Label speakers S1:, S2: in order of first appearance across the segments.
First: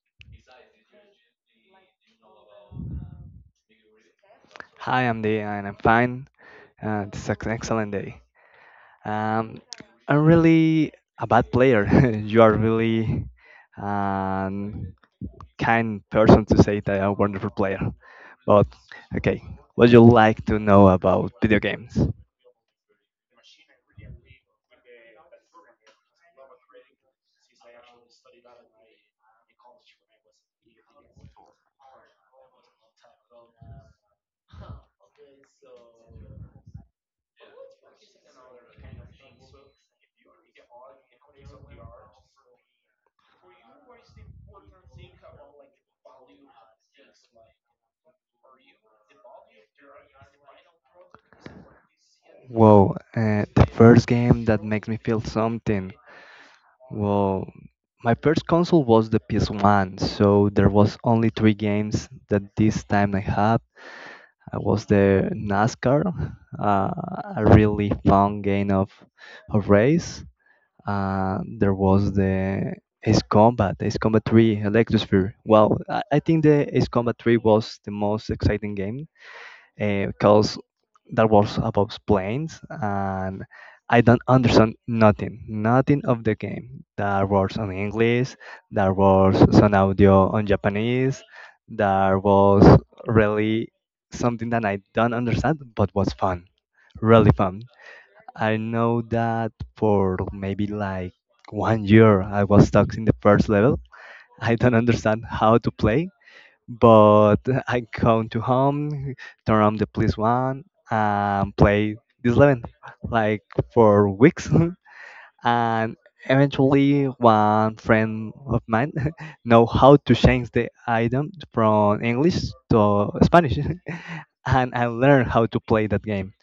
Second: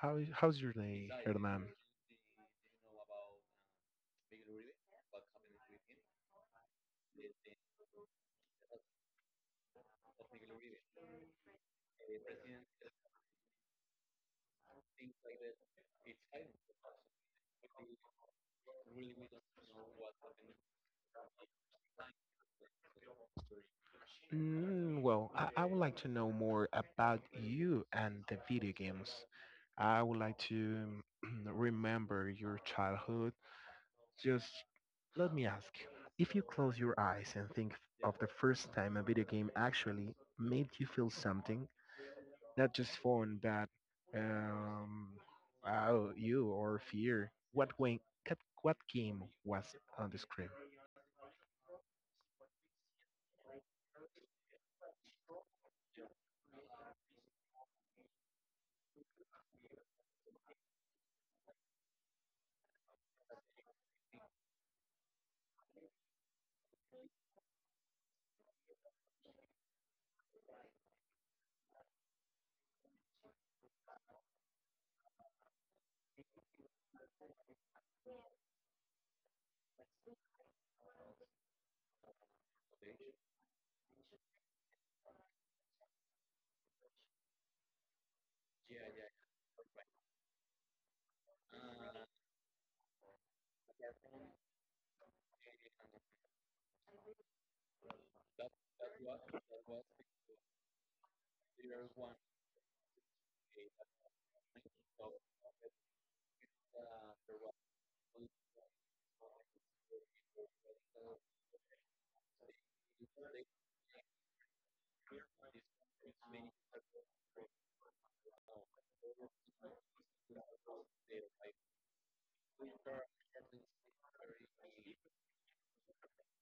S1: how's your day, Hernan?
S2: Hi, I'm Dee, and I'm fine. This is an excellent day. Um, I'm really a bad player. You are really um, kind person to say that I'm a wonderful player. But okay, what you like to know about video games?
S1: Mm, well, I would like to know more about you and the video games. I would like to remember your childhood. Just let me ask if you close your eyes and think of the first time a video game actually made you feel something, not just fun, but um, wow, you or fear, what game was on the screen?
S2: Whoa, the first game that makes me feel something. Well, my first console was the PS1, so there was only three games that this time I had. I was the NASCAR, uh, a really fun game of race. There was the Ace Combat, Ace Combat 3, Electrosphere. Well, I think the Ace Combat 3 was the most exciting game because that was about planes and I don't understand nothing, nothing of the game. There was on English, there was some audio on Japanese, there was really something that I don't understand but was fun, really fun. I know that for maybe like one year I was stuck in the first level. I don't understand how to play, but I come to home, turn on the PS one, and play this level like for weeks. And eventually, one friend of mine know how to change the item from English to Spanish, and I learned how to play that game.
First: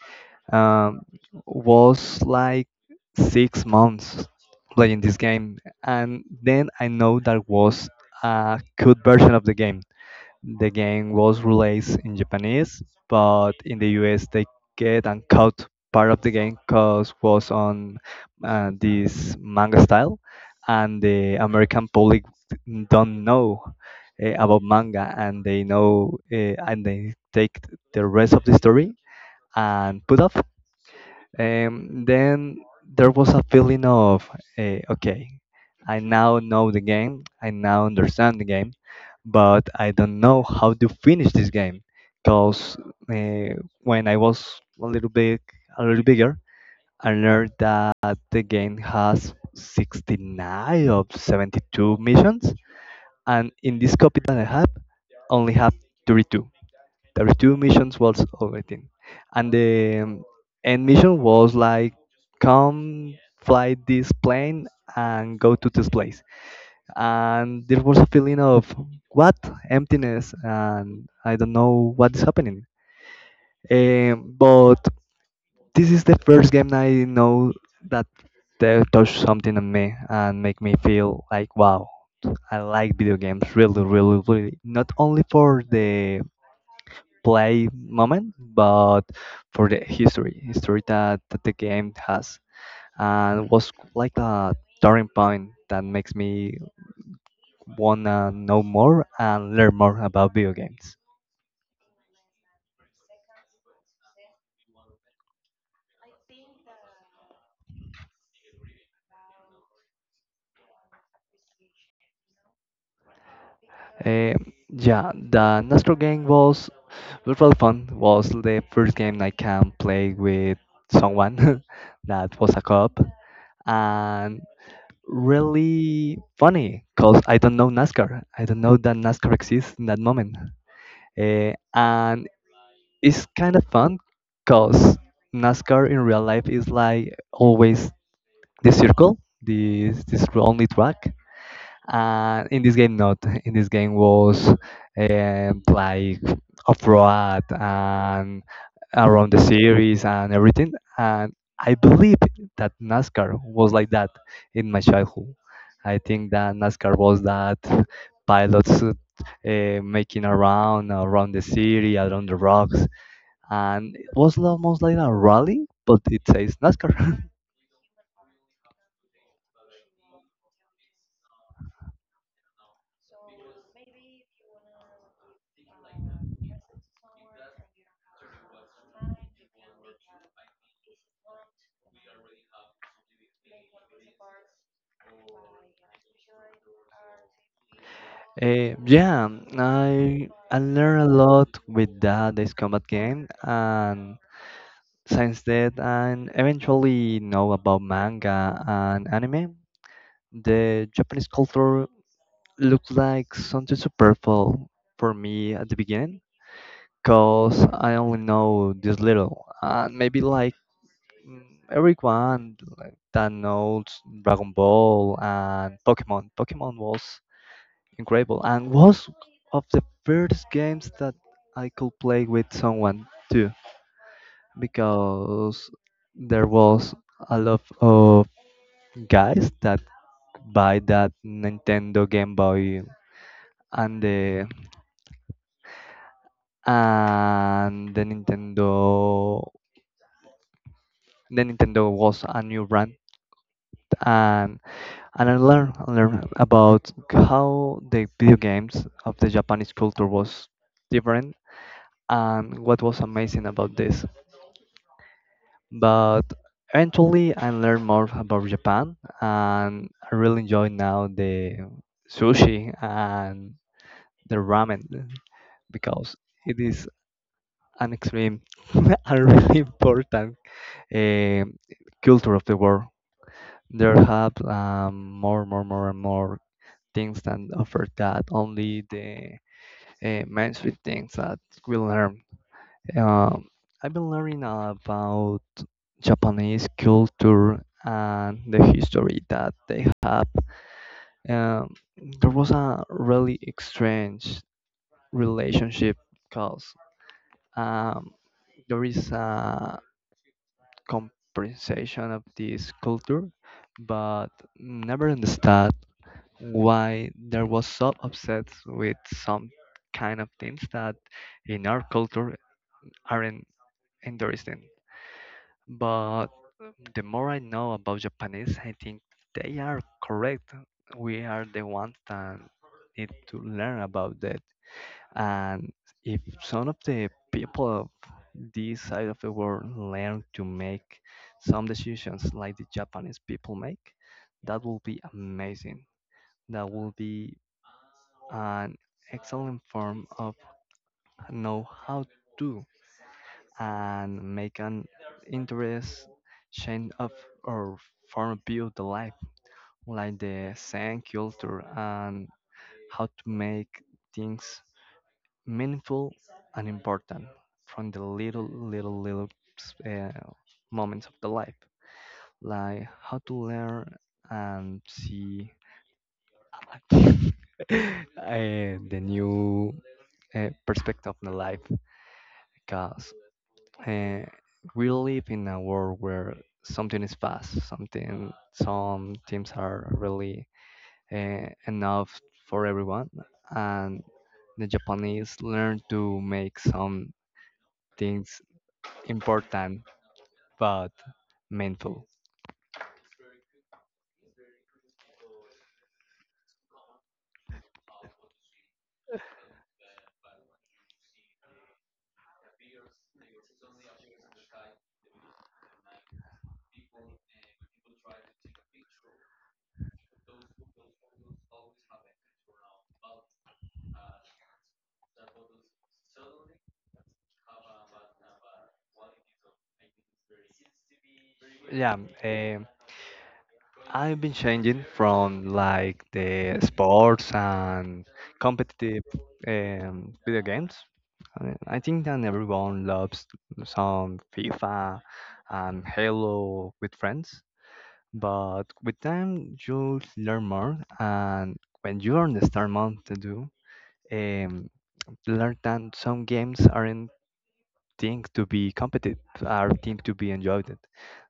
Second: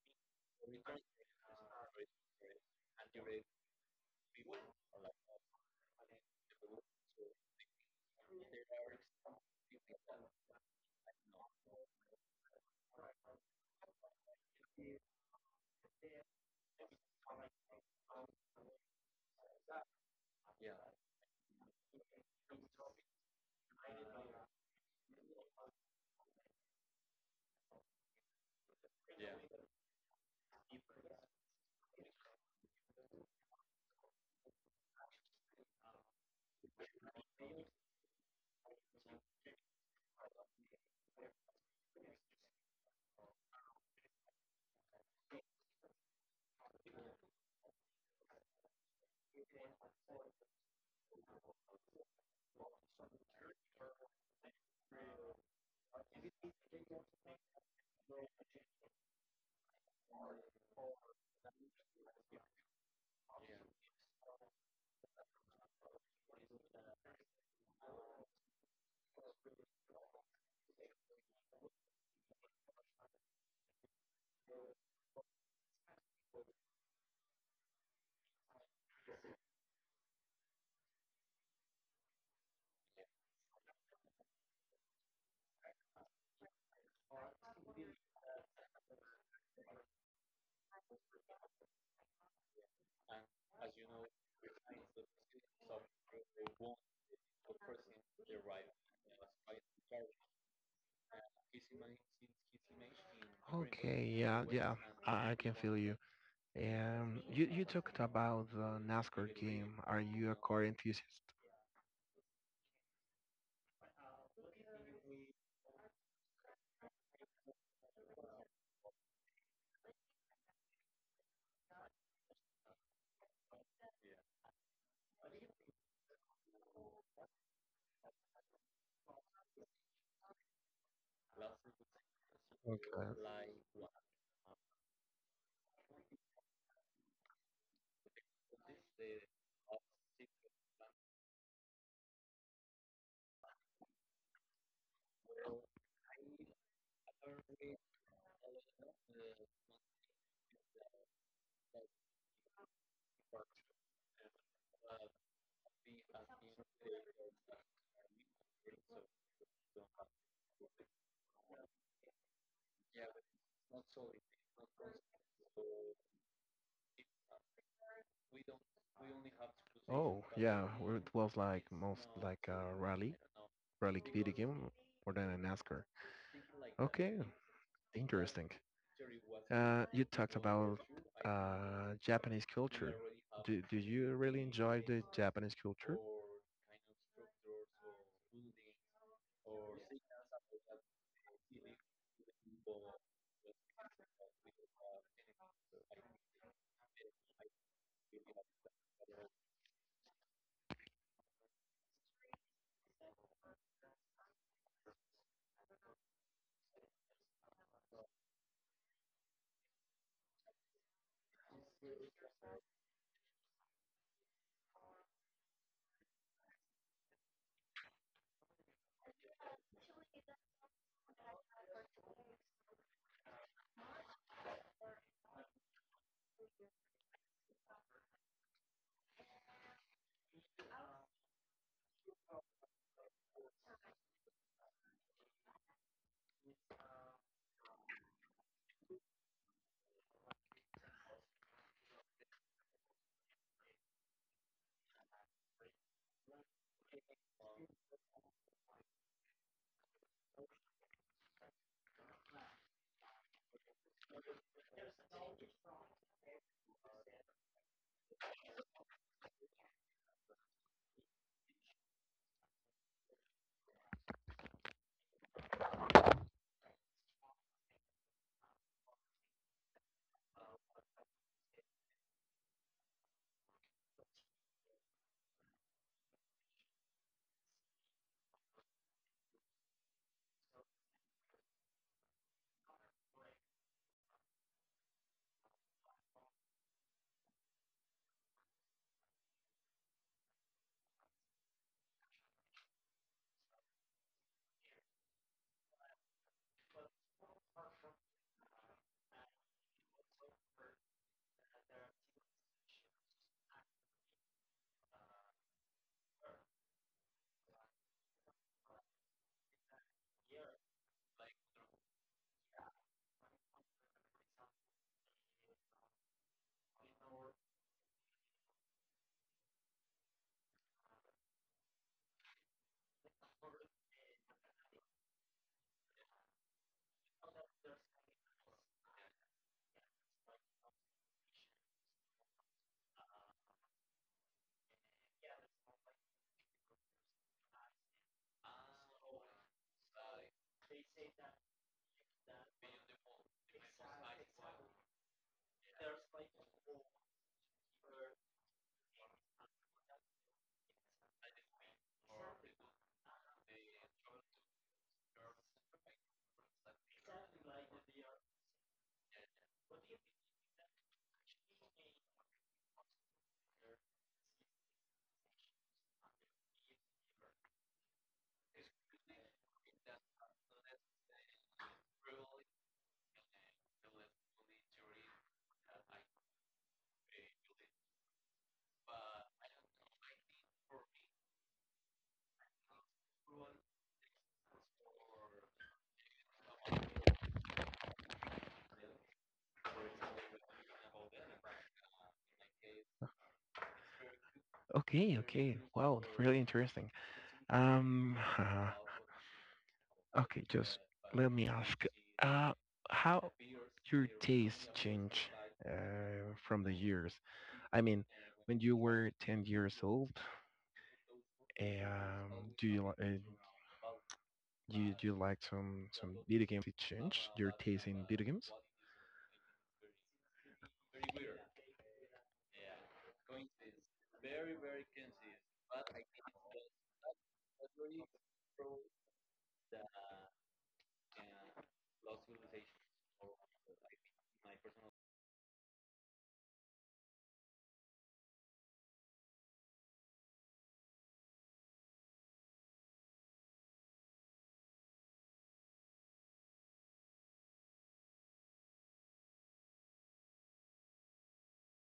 S2: Um, was like 6 months playing this game, and then I know that was a good version of the game. The game was released in Japanese, but in the US they get and cut part of the game because was on this manga style, and the American public don't know about manga, and they know and they take the rest of the story and put off. And then there was a feeling of, okay, I now know the game, I now understand the game, but I don't know how to finish this game. Because when I was a little bit, a little bigger, I learned that the game has 69 of 72 missions, and in this copy that I have, only have 32. There were two missions was oh, and the end mission was like come fly this plane and go to this place. And there was a feeling of what emptiness, and I don't know what is happening. But this is the first game I know that they touch something on me and make me feel like wow. I like video games really really really, not only for the play moment, but for the history, history that the game has, and was like a turning point that makes me wanna know more and learn more about video games.
S1: Okay, yeah, yeah, I can feel you. You talked about the NASCAR game. Are you a car enthusiast?
S2: Eh, yeah, the Nostro game was really fun. Was the first game I can play with someone that was a co-op and really funny because I don't know NASCAR. I don't know that NASCAR exists in that moment. And it's kind of fun because NASCAR in real life is like always the circle, this only track. And in this game, not. In this game was like off road and around the series and everything. And I believe that NASCAR was like that in my childhood. I think that NASCAR was that pilots making around the city, around the rocks, and it was almost like a rally, but it says NASCAR.
S1: Oh, yeah, well, it was like most like a rally, rally video game more than a NASCAR. Okay, interesting. You talked about Japanese culture. Do you really enjoy the Japanese culture?
S2: Yeah, I learned a lot with that this combat game, and since that, and eventually know about manga and anime. The Japanese culture looked like something superficial for me at the beginning, cause I only know this little, and maybe like everyone like, that knows Dragon Ball and Pokemon. Pokemon was incredible and was of the first games that I could play with someone too, because there was a lot of guys that buy that Nintendo Game Boy and the and the Nintendo was a new brand and and I learned learn about how the video games of the Japanese culture was different and what was amazing about this. But eventually, I learned more about Japan, and I really enjoy now the sushi and the ramen because it is an extreme and really important um culture of the world. There have more, more, more, and more things that offer that only the mainstream things that we learn. Um, I've been learning about Japanese culture and the history that they have. Um, there was a really strange relationship because um, there is a compensation of this culture, but never understood why there was so upset with some kind of things that in our culture aren't interesting. But the more I know about Japanese, I think they are correct. We are the ones that need to learn about that. And if some of the people of this side of the world learn to make some decisions like the Japanese people make, that will be amazing. That will be an excellent form of know how to and make an interest change of or form view the life like the same culture and how to make things meaningful and important from the little little little uh, moments of the life like how to learn and see uh, the new perspective of the life. Because eh, we live in a world where something is fast, something some teams are really enough for everyone, and the Japanese learn to make some things important but meaningful.
S1: Okay, okay. Wow, really interesting. Um, Okay, just let me ask, uh, how your taste change uh, from the years? I mean, when you were 10 years old, um, do you li- uh, you do you like some video games? It changed your taste in video games?
S2: Yeah, um, I've been changing from like the sports and competitive video games. I mean, I think that everyone loves some FIFA and Halo with friends, but with time you learn more, and when you understand more to do, um, you learn that some games aren't thing to be competed, are thing to be enjoyed,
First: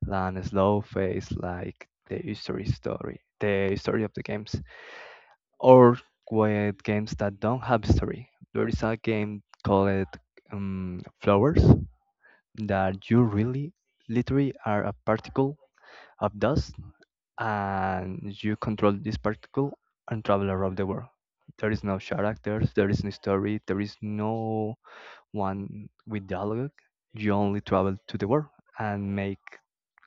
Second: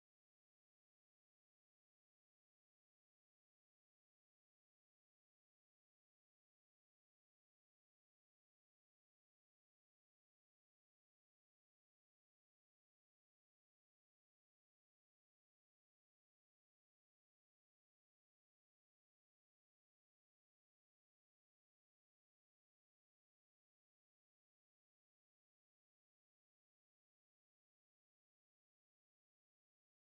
S2: and slow phase like the history story, the story of the games, or with games that don't have story. There is a game called Flowers that you really, literally are a particle of dust and you control this particle and travel around the world. There is no characters, there is no story, there is no one with dialogue. You only travel to the world and make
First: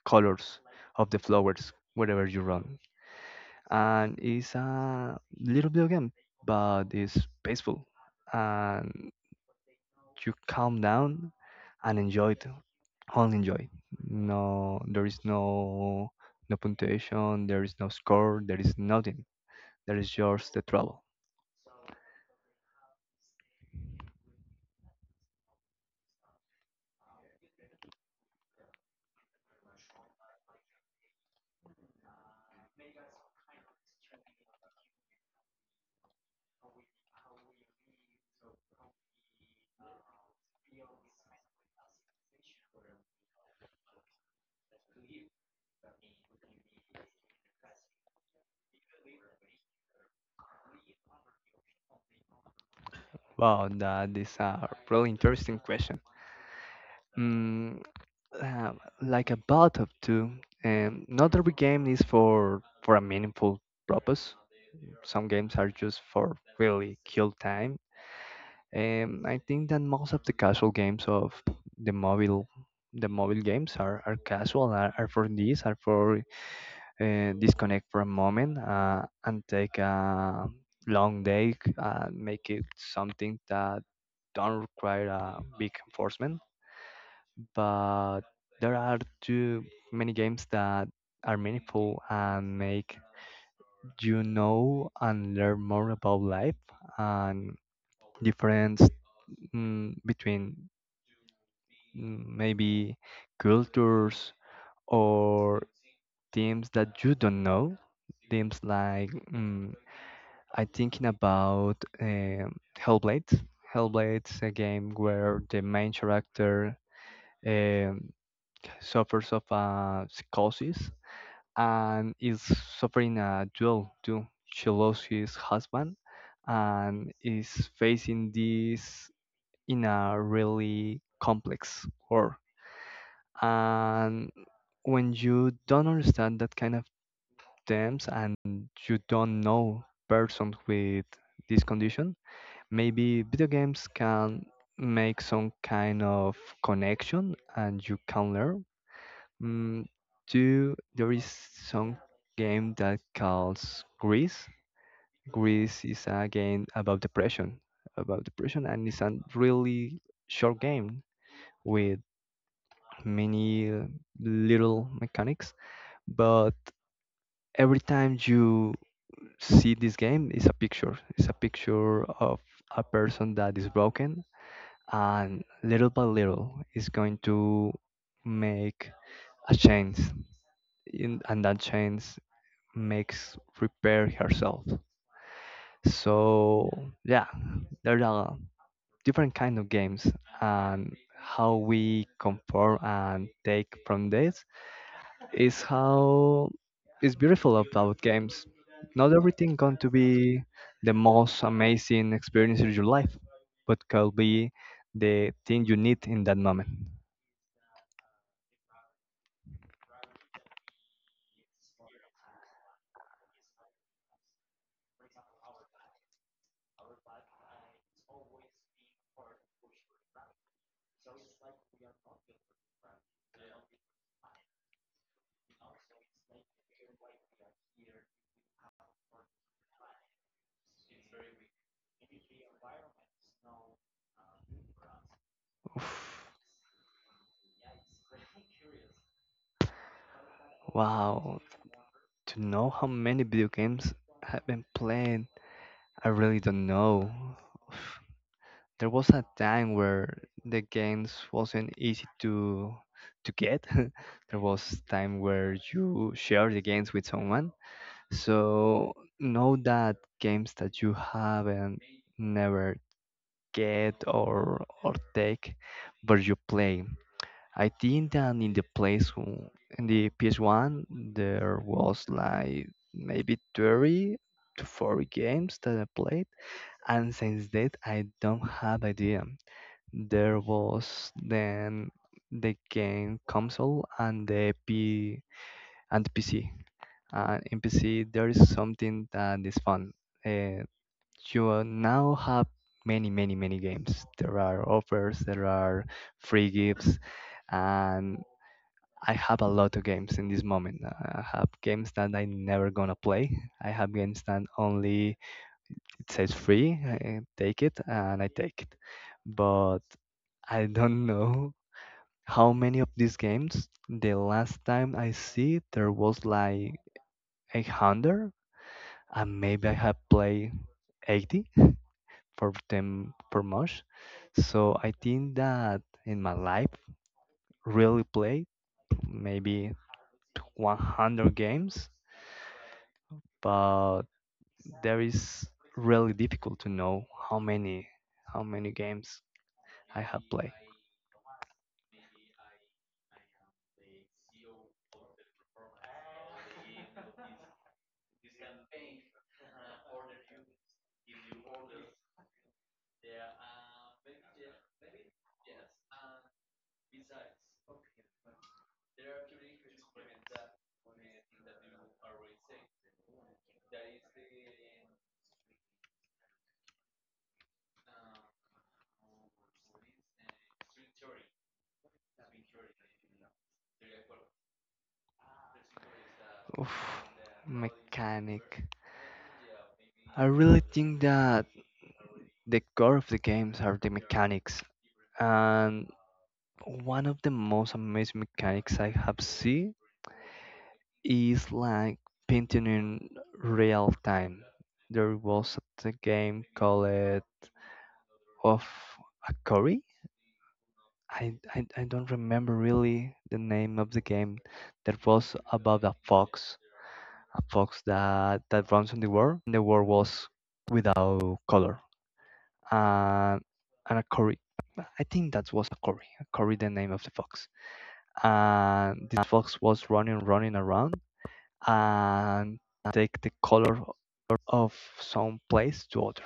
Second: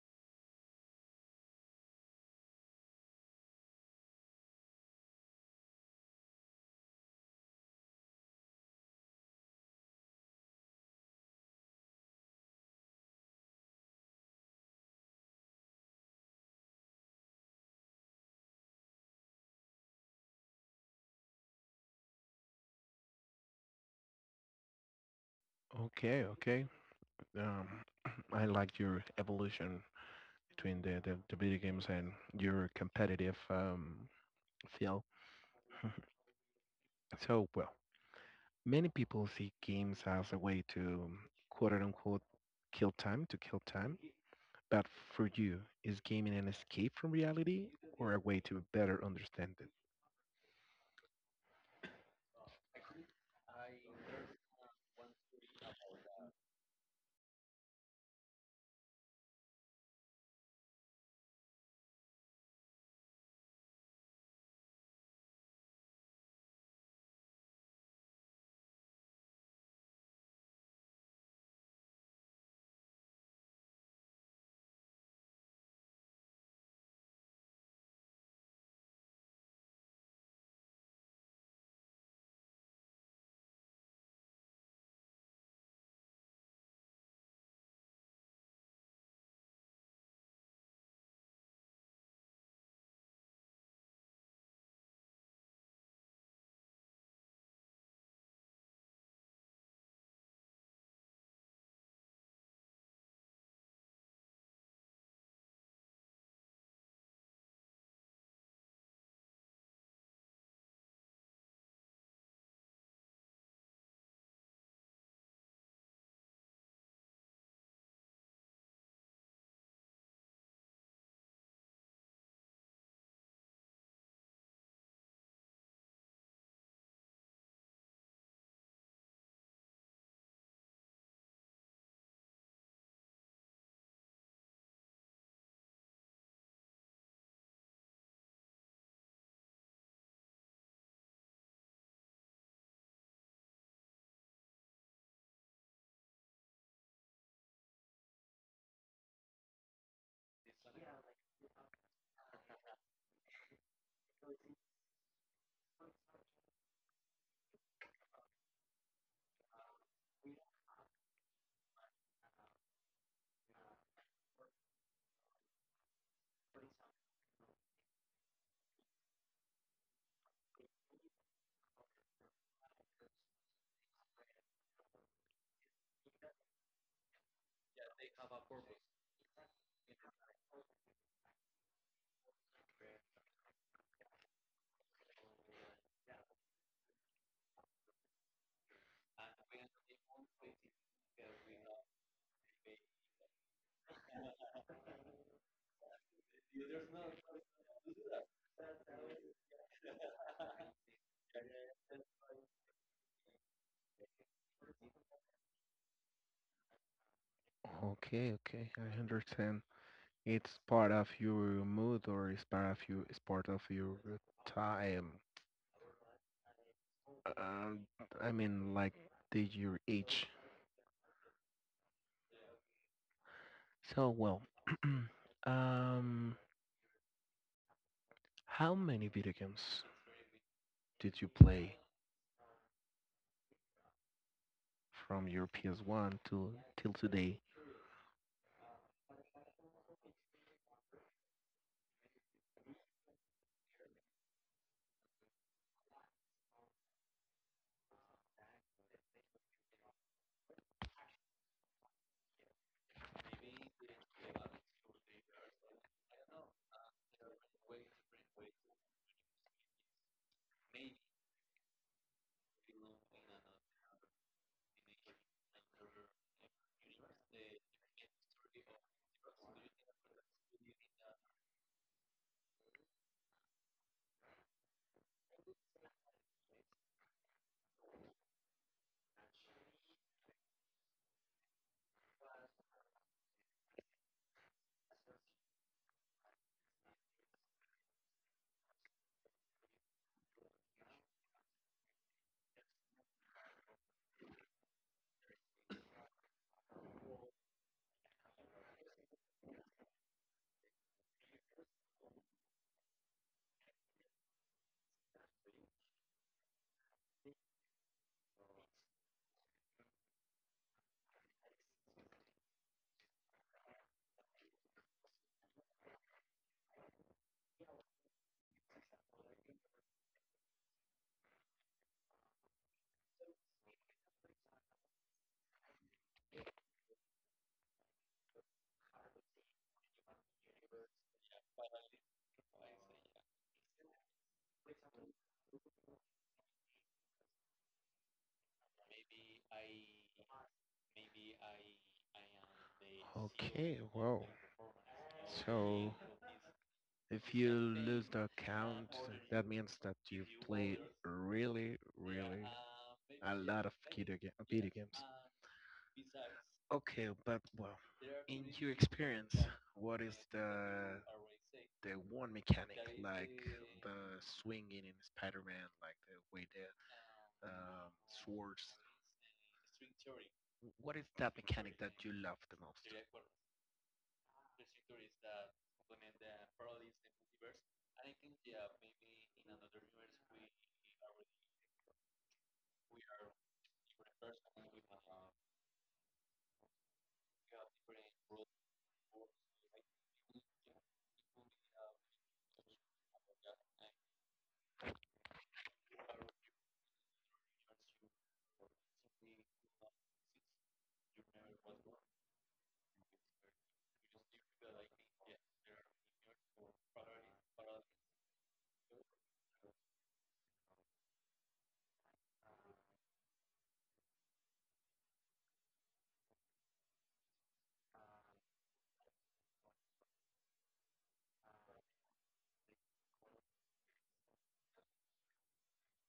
S2: colors of the flowers wherever you run. And it's a little video game, but it's peaceful. And you calm down and enjoy it, only enjoy. No, there is no punctuation, there is no score, there is nothing, there is just the trouble.
S1: Okay, okay. Um, I like your evolution between the video games and your competitive feel. So, well. Many people see games as a way to quote unquote kill time, to kill time. But for you, is gaming an escape from reality or a way to better understand it?
S2: Wow, that is a really interesting question. mm, uh, like a bot of two. Not every game is for a meaningful purpose. Some games are just for really kill time. I think that most of the casual games of the mobile the mobile games are casual, are for this, are for disconnect for a moment and take a long day and make it something that don't require a big enforcement. But there are too many games that are meaningful and make you know and learn more about life and difference, between maybe cultures or teams that you don't know. Teams like I'm thinking about Hellblade. Hellblade's a game where the main character um, suffers of a psychosis and is suffering a duel too. She lost his husband and is facing this in a really complex war. And when you don't understand that kind of terms and you don't know persons with this condition, maybe video games can make some kind of connection and you can learn. Mm, Two, there is some game that calls Greece. Greece is a game about depression, and it's a really short game with many little mechanics, but every time you see this game it's a picture of a person that is broken and little by little it's going to make a change in, and that change makes repair herself. So yeah, there are different kind of games, and how we conform and take from this is how is beautiful about games. Not everything going to be the most amazing experience of your life, but could be the thing you need in that moment.
S1: Okay, okay, I understand. It's part of your mood or it's part of your time. Um, I mean, like the your age. So well, um, how many video games did you play from your
S2: Oof.
S1: PS1 to till today?
S2: Wow, to know how many video games have been played, I really don't know. Oof. There was a time where the games wasn't easy to get. There was time where you share the games with someone. So know that games that you haven't never get or take, but you play. I think that in the PS1 there was like maybe 30 to 40 games that I played, and since that I don't have idea. There was then the game console and the PC and NPC, there is something that is fun. Uh, you now have many, many, many games. There are offers, there are free gifts, and I have a lot of games in this moment. I have games that I never gonna play. I have games that only it says free, I take it, and I take it. But I don't know how many of these games. The last time I see, there was like a hundred, and maybe I have played 80 for them per month. So I think that in my life, really played maybe 100 games, but there is really difficult to know how many how many games I have played.
S1: Okay, well, so if you lose the count, that means that you played really, really a lot, yes, of baby video, ga- yes video games. Okay, but well, in your experience, what is the one mechanic like the swinging in Spider-Man, like the way the swords? What is that mechanic that you love the most?
S2: Oof, mechanic. I really think that the core of the games are the mechanics, and one of the most amazing mechanics I have seen is like painting in real time. There was a game called of a Curry. I don't remember really the name of the game that was about a fox that runs in the world. And the world was without color. Uh, and a Curry, I think that was a Curry, the name of the fox. And this fox was running around and take the color of some place to other.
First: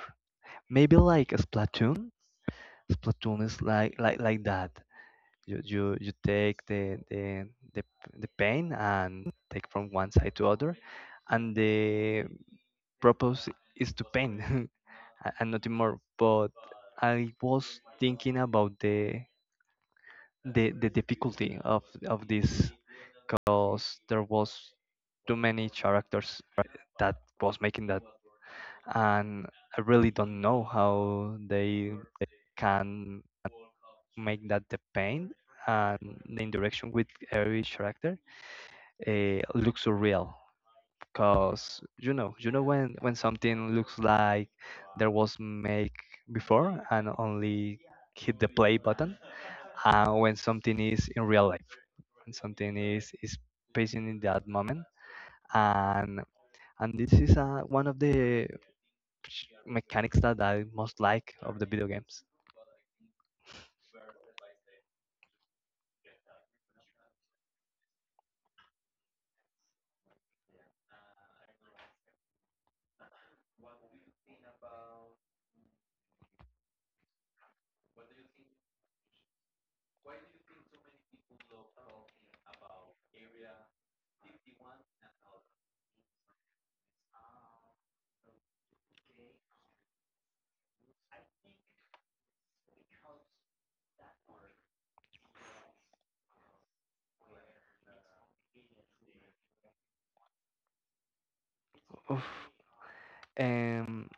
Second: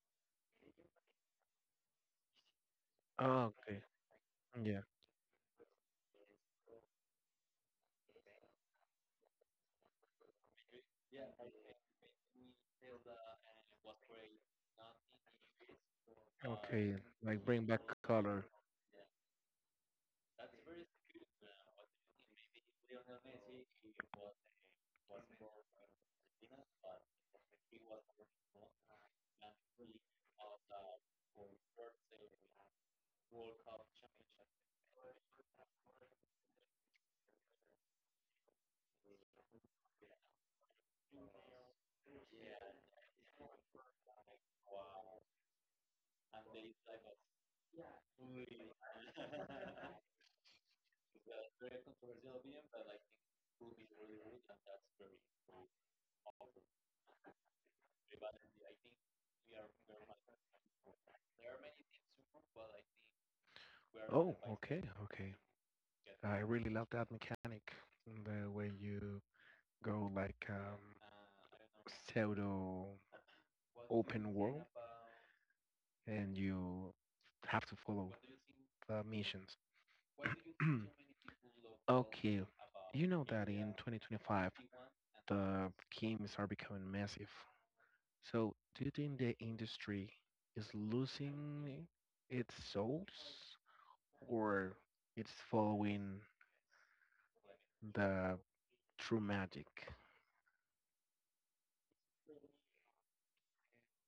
S2: Maybe like a Splatoon. Splatoon
S1: Oh,
S2: is
S1: okay.
S2: like that.
S1: Yeah.
S2: You take the paint and take from one side to other, and the purpose is to paint and nothing more. But
S1: Okay,
S2: I
S1: like bring
S2: was
S1: back
S2: thinking
S1: color.
S2: about the difficulty of this because there was too many characters that was making that, and I really don't know how they can make that the paint and the interaction with every character looks surreal because you know when something looks like there was make before and only hit the play button, and when something is in real life, when something is passing in that moment. and and this is one of the mechanics that I most like of the video games.
S1: Oh, okay, okay. I really love that mechanic. The way you go like pseudo open world and you have to follow the missions. Okay, you know that in 2025 the games are becoming massive. So do you think the industry is losing its souls or it's following the true magic?
S2: Oof. Um,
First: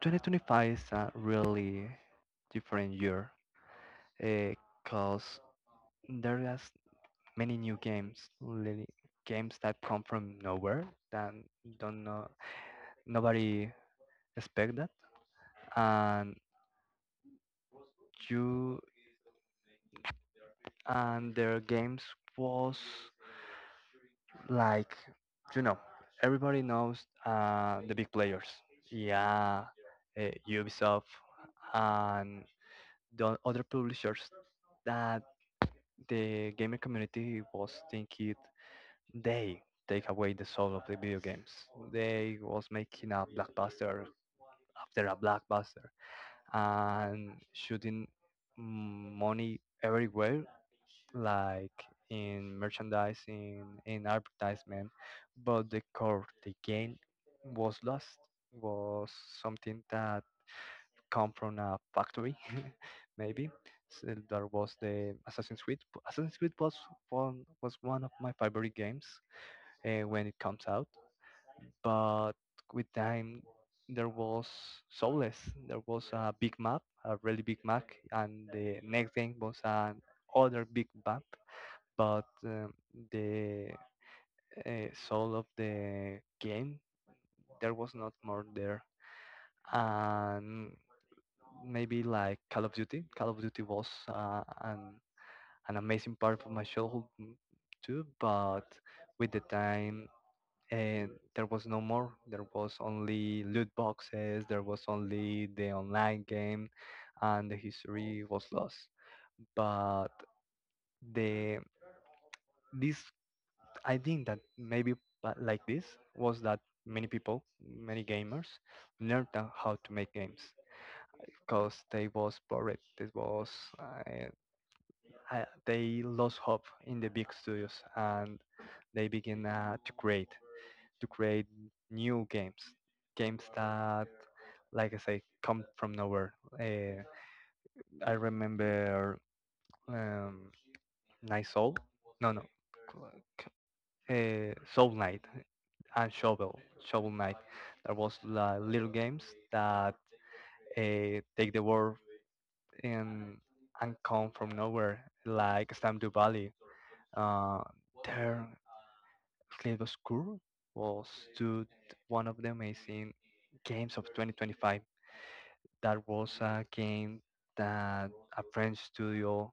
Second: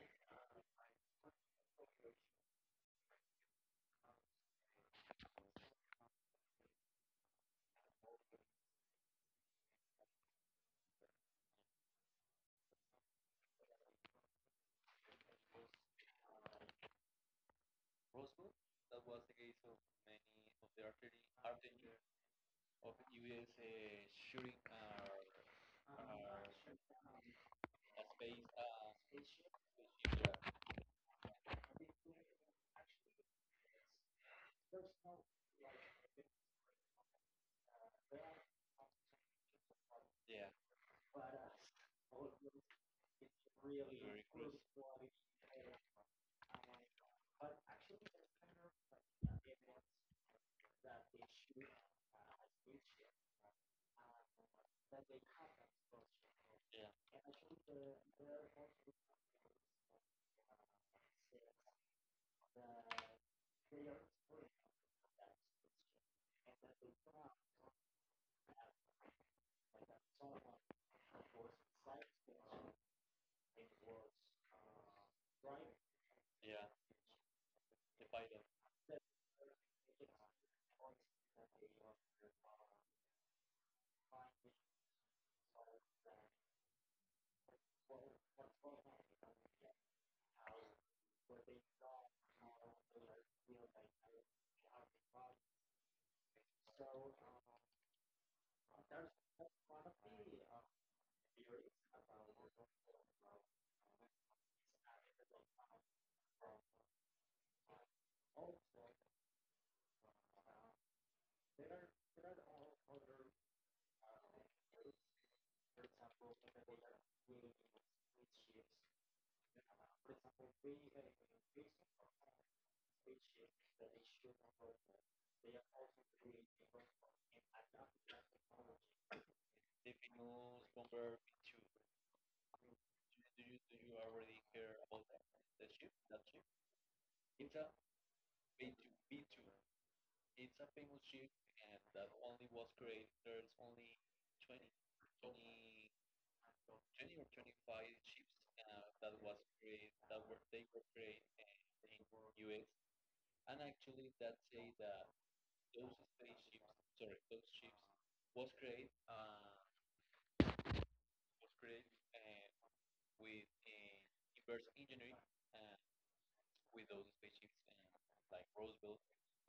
S2: 2025 is a really different year because there are many new games, really games that come from nowhere, that don't know nobody expect that. And you and their games was like, you know, everybody knows the big players, yeah, Ubisoft and the other publishers, that the gaming community was thinking they take away the soul of the video games. They was making a blockbuster after a blockbuster and shooting money everywhere, like in merchandising, in advertisement. But the core, the game, was lost, was something that come from a factory, maybe. So there was the Assassin's Creed. Assassin's Creed was one of my favorite games when it comes out, but with time there was so. There was a big map, a really big map, and the next game was an other big map, but the soul of the game there was not more there. And maybe like Call of Duty. Call of Duty was uh, an, an amazing part of my childhood, too. But with the time, and there was no more, there was only loot boxes, there was only the online game, and the history was lost. But the this, I think that maybe, like this, was that many people, many gamers, learned on how to make games because they was bored. They was uh, they lost hope in the big studios, and they begin to create new games, games that, like I say, come from nowhere. Uh, I remember um, Night Soul. No, no. Shovel Knight and Shovel Knight. There was la little games that take the world in and come from nowhere, like Stardew Valley. Uh, there, Slave School was to one of the amazing games of 2025. That was a game that a French studio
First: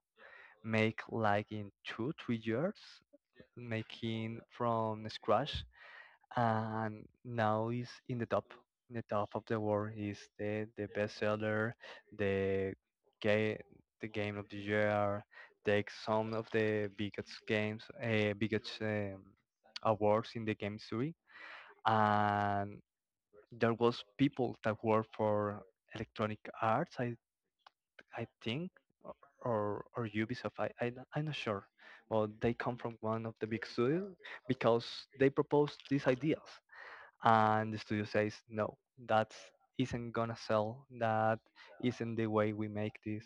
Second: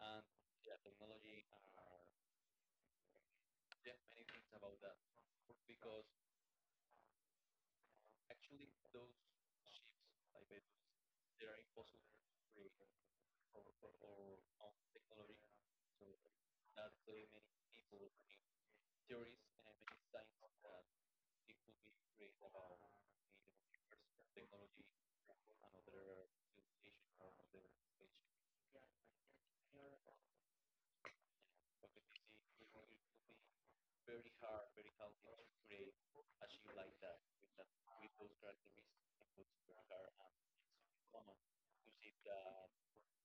S2: make like in 2 3 years, making from scratch, and now is in the top, in the top of the world, is the bestseller, the game, the game of the year, takes some of the biggest games, biggest awards in the game history. And there was people that work for Electronic Arts, I think, o- or Ubisoft, I I'm not sure. Well, they come from one of the big studios because they proposed these ideas, and the studio says no, that isn't gonna sell, that isn't the way we make this.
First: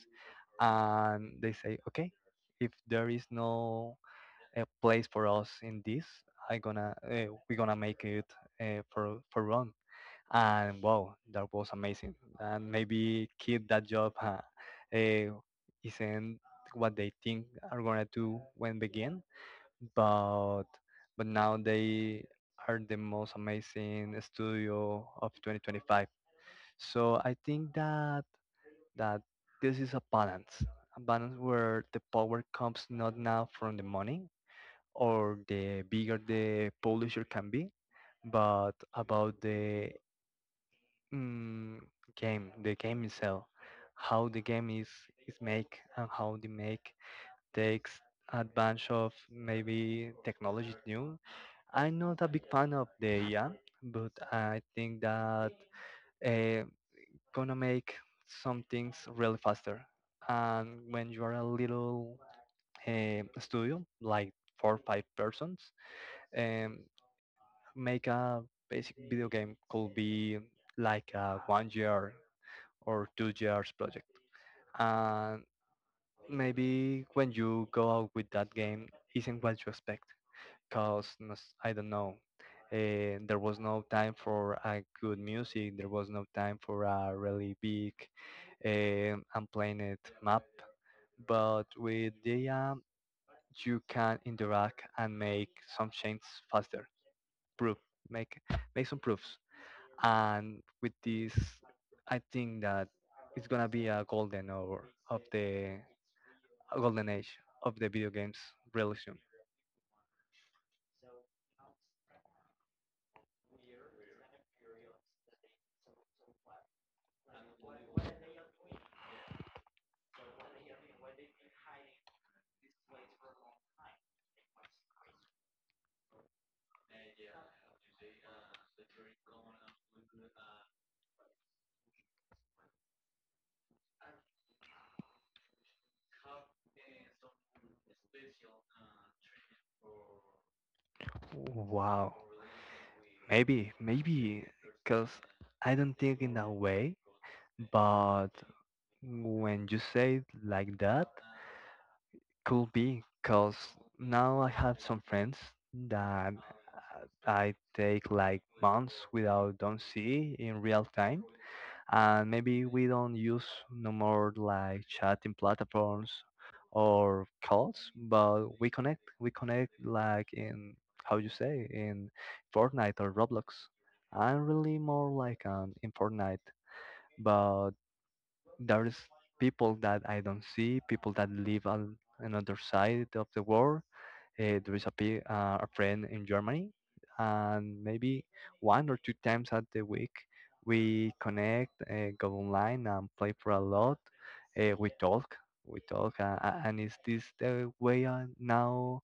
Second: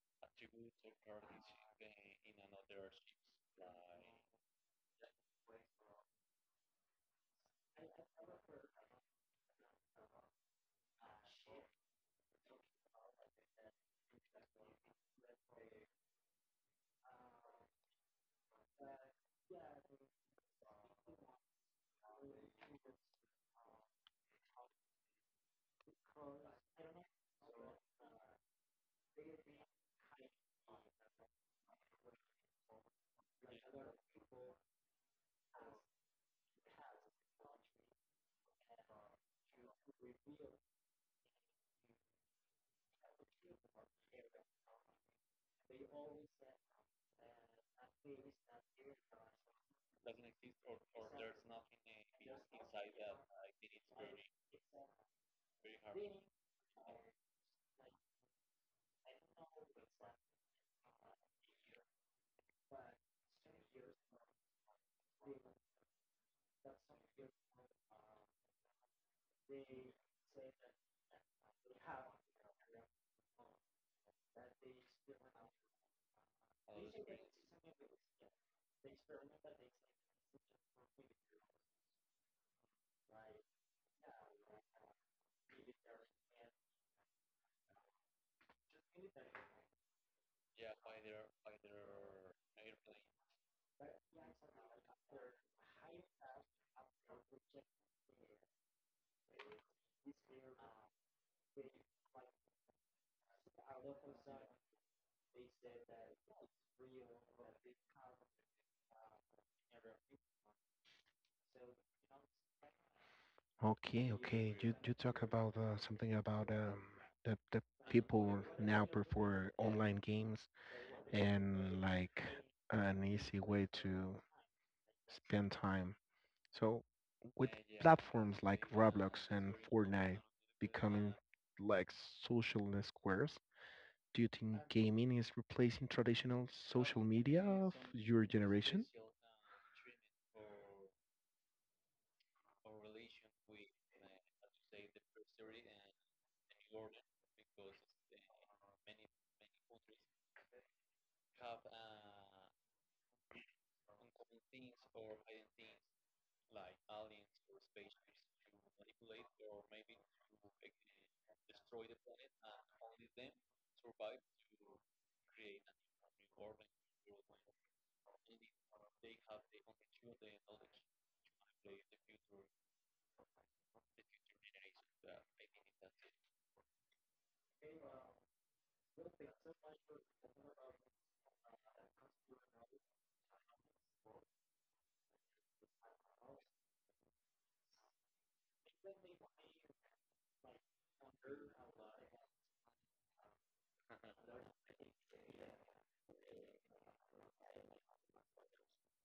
S2: And they say okay, if there is no place for us in this, I gonna we're gonna make it for run. And wow, that was amazing. And maybe keep that job, uh, isn't what they think are gonna do when begin. but but now they are the most amazing studio of 2025. So I think that that this is a balance, a balance where the power comes not now from the money or the bigger the publisher can be, but about the mm, game, the game itself, how the game is make, and how the make takes advantage of maybe technology new. I'm not a big fan of the AI, but I think that uh, gonna make some things really faster. And when you are a little studio, like four or five persons, um, make a basic video game could be like a 1 year or 2 years project. And maybe when you go out with that game, isn't what you expect. Because I don't know. There was no time for a good music. There was no time for a really big unplanned map. But with the app, you can interact and make some changes faster. Proof, make make some proofs. And with this, I think that it's gonna be a golden hour of the, a golden age of the video games really soon.
S1: Okay, okay. You talk about something about the people now prefer online games and like an easy way to spend time. So with platforms like Roblox and Fortnite becoming like social squares, do you think gaming is replacing traditional social media of your generation?
S2: Wow. Maybe, maybe, because I don't think in that way, but when you say it like that, could be, because now I have some friends that I take like months without don't see in real time. And maybe we don't use no more like chatting platforms or calls, but we connect. We connect like in, how you say, in Fortnite or Roblox. I'm really more like an in Fortnite, but there's people that I don't see, people that live on another side of the world. There is a, a friend in Germany, and maybe one or two times at the week we connect, go online, and play for a lot. We talk, and is this the way now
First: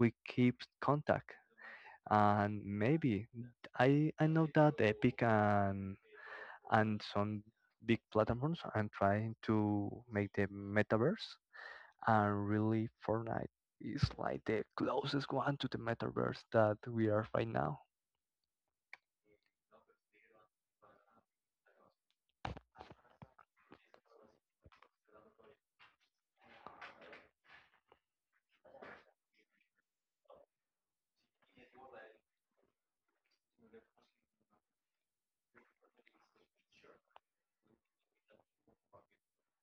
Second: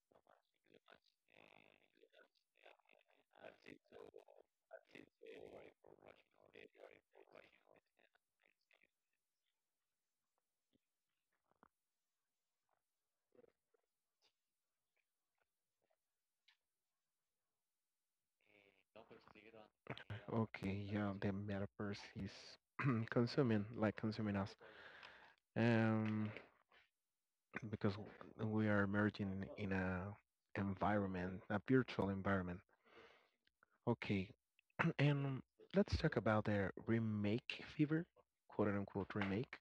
S2: we keep contact? And maybe I know that Epic and some big platforms and trying to make the metaverse. And really, Fortnite is like the closest one to the metaverse that we are right now.
S1: Okay, yeah, the metaverse is consuming, like consuming us, um, because we are emerging in a environment, a virtual environment. Okay, and let's talk about the remake fever, quote unquote remake.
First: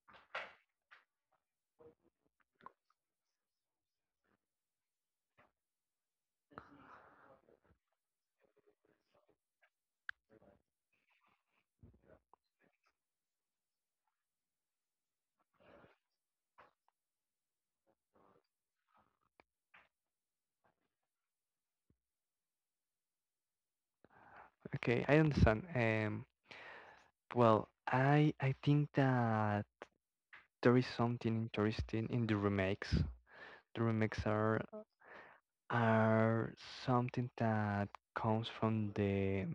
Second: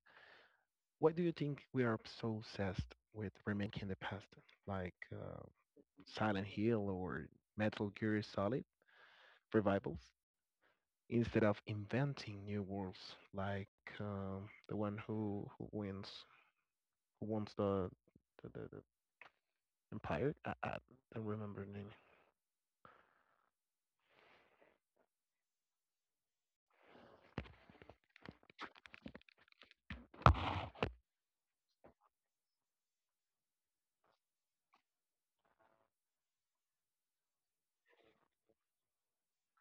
S1: Why do you think we are so obsessed with remake in the past, like Silent Hill or Metal Gear Solid revivals, instead of inventing new worlds like the one who wins who wants the empire. I don't remember the name.
S2: Okay, I understand. Well, I think that there is something interesting in the remakes. The remakes are something that comes from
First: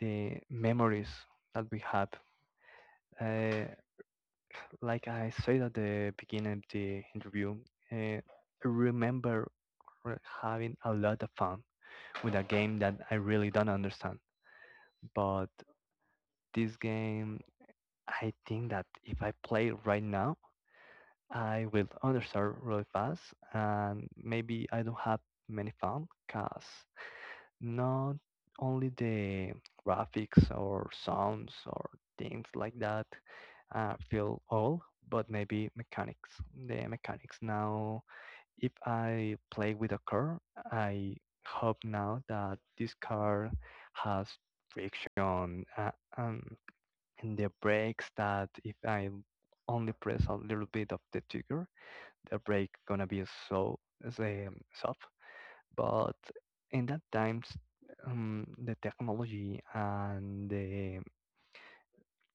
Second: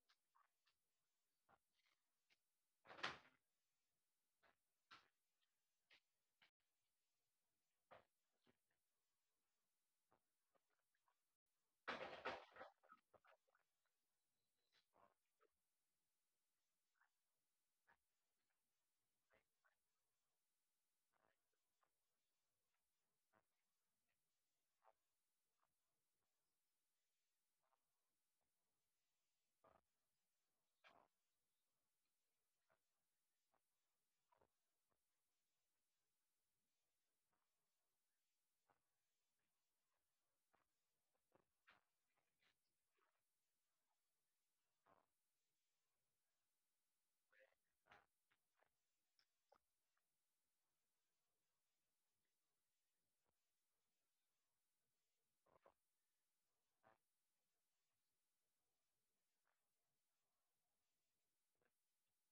S2: the memories that we have. Uh, Like I said at the beginning of the interview, I remember having a lot of fun with a game that I really don't understand. But this game, I think that if I play it right now, I will understand really fast, and maybe I don't have many fun, cause not only the graphics or sounds or things like that feel old, but maybe mechanics. The mechanics now, if I play with a car, I hope now that this car has friction, um, and the brakes, that if I only press a little bit of the trigger, the brake gonna be so, so soft. But in that times, the technology and the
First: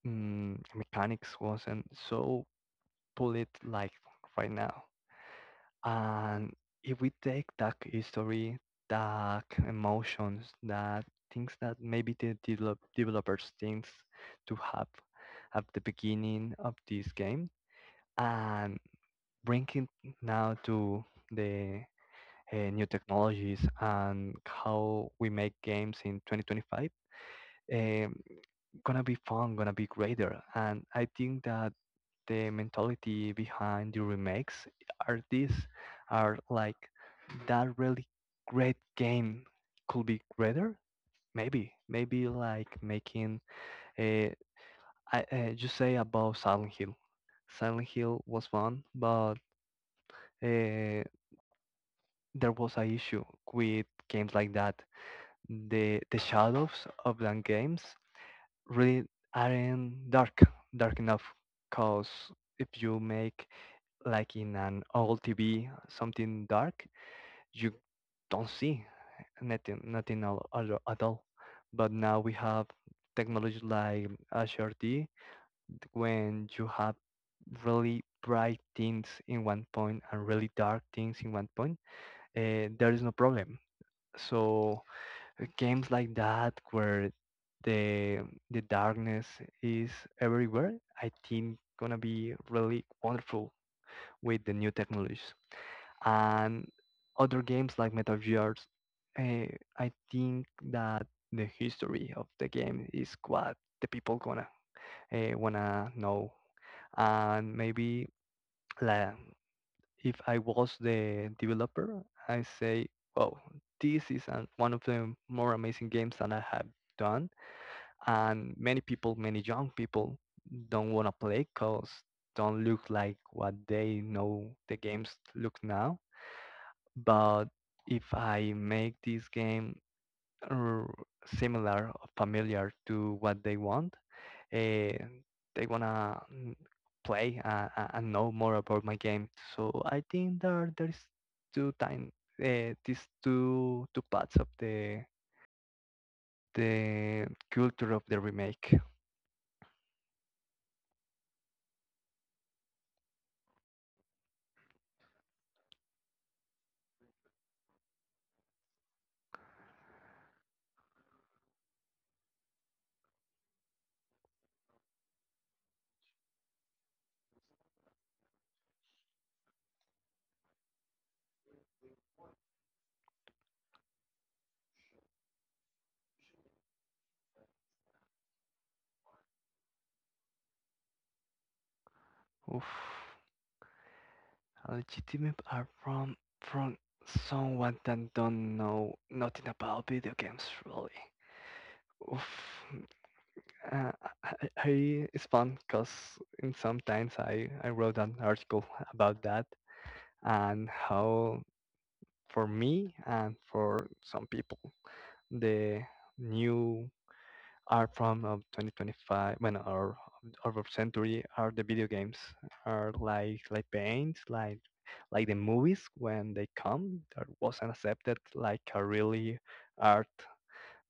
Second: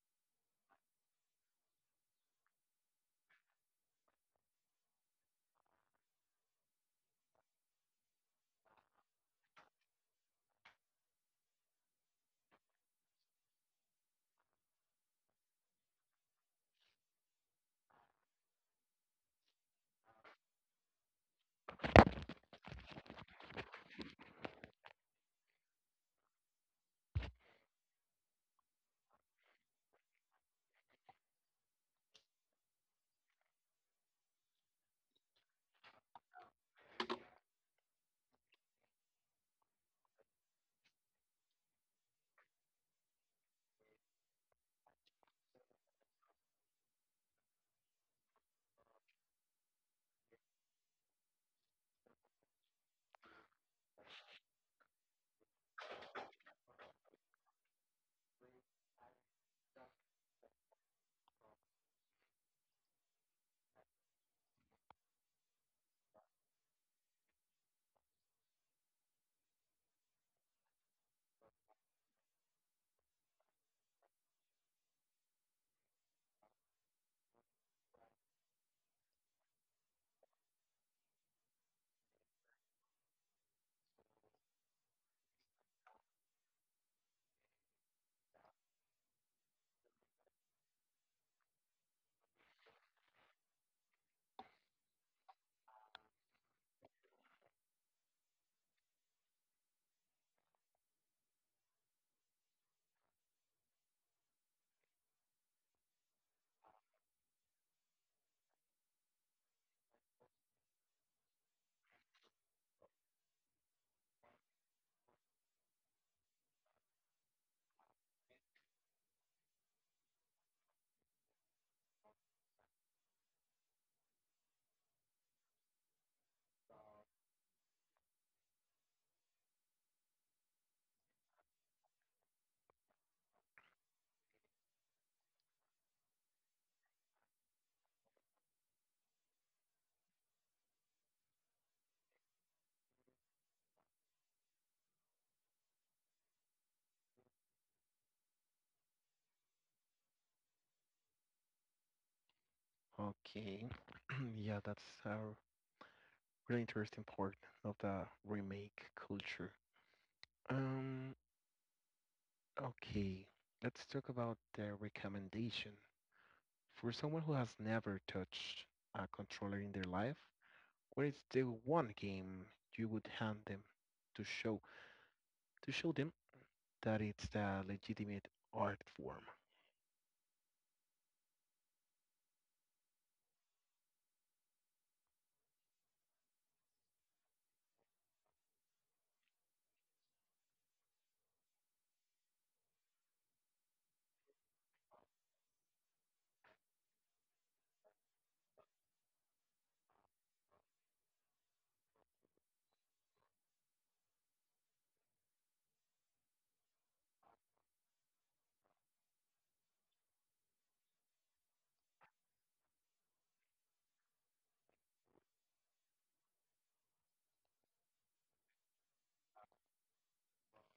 S2: mechanics wasn't so bullet like right now. And if we take that history, that emotions, that things that maybe the developers thinks to have at the beginning of this game, and bring it now to the new technologies and how we make games in 2025, um, gonna be fun, gonna be greater. And I think that the mentality behind the remakes are these, are like that really great game could be greater. Maybe, maybe like making a, I you say about Silent Hill. Silent Hill was fun, but uh, there was a issue with games like that. The shadows of the games really aren't dark, dark enough, because if you make like in an old TV something dark, you don't see nothing, at all. But now we have technology like HRD, when you have really bright things in 1 point and really dark things in 1 point, there is no problem. So games like that, where the the darkness is everywhere, I think gonna be really wonderful with the new technologies. And other games like Metal Gears, uh, I think that the history of the game is what the people gonna wanna know. And maybe, like, if I was the developer, I say, oh, this is one of the more amazing games that I have done, and many people, many young people, don't want to play because don't look like what they know the games look now. But if I make this game r- similar or familiar to what they want, uh, they wanna play and know more about my game. So I think there there's two time, these two parts of the culture of the remake.
S1: Okay, yeah, that's a really interesting part of the remake culture. Um, okay, let's talk about the recommendation for someone who has never touched a controller in their life. What is the one game you would hand them to show to show them that it's the legitimate art form.
S2: Oof. Legitimate are from someone that don't know nothing about video games really. Oof. Uh, I, I it's fun because sometimes I wrote an article about that and how for me and for some people the new are from of 2025 when, or our century, are the video games, are like paint, like the movies, when they come there wasn't accepted like a really art.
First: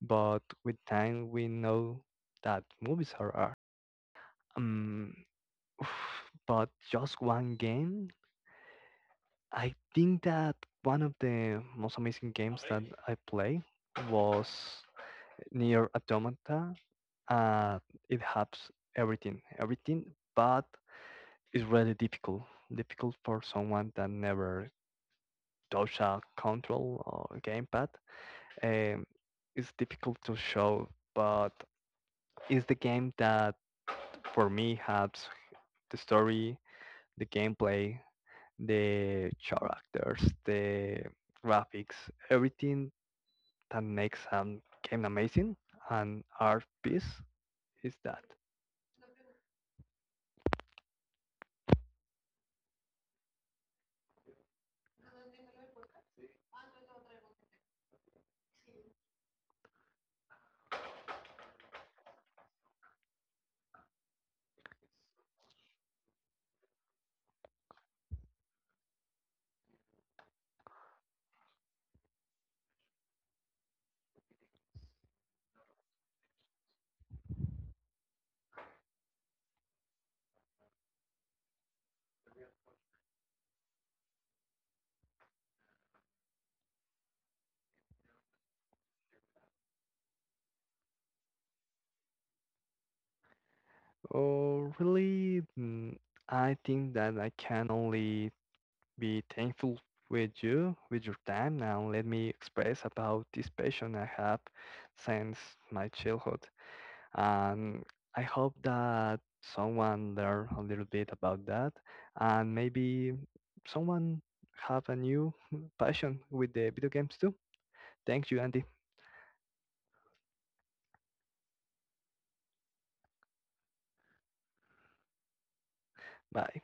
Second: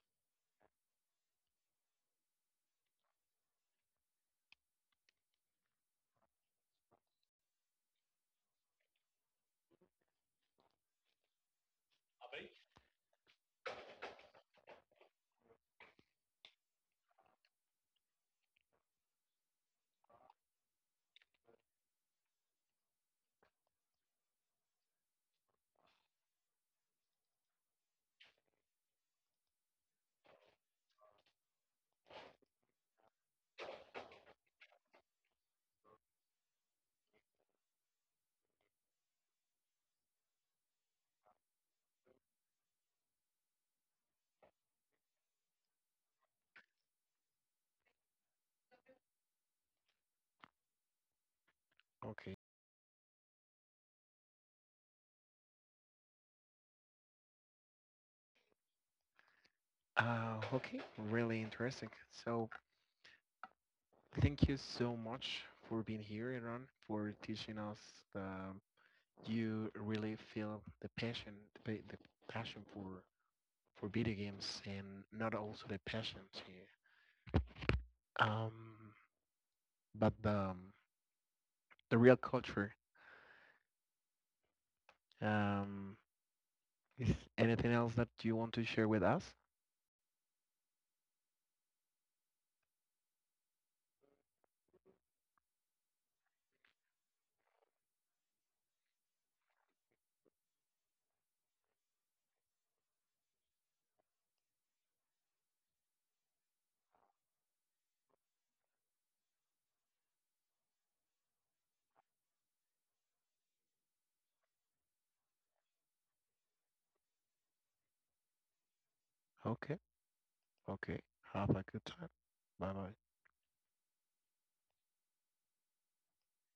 S2: But with time we know that movies are art. um but just one game, I think that one of the most amazing games that I play was near Automata. uh, it helps everything, everything, but it's really difficult, difficult for someone that never touch a control or gamepad. Um, it's difficult to show, but it's the game that for me helps the story, the gameplay, the characters, the graphics, everything that makes a game amazing and art piece is that.
S1: Okay. Okay, really interesting. So thank you so much for being here, Iran, for teaching us the you really feel the passion, the passion for video games, and not also the passion, here, um, but the real culture. Um, is anything else that you want to share with us?
S2: Oh, really? I think that I can only be thankful with you, with your time. Now let me express about this passion I have since my childhood. And I hope that someone learn a little bit about that, and maybe someone have a new passion with the video games too. Thank you, Andy.
S1: Okay, okay. Have a good time. Bye bye.
S2: Bye.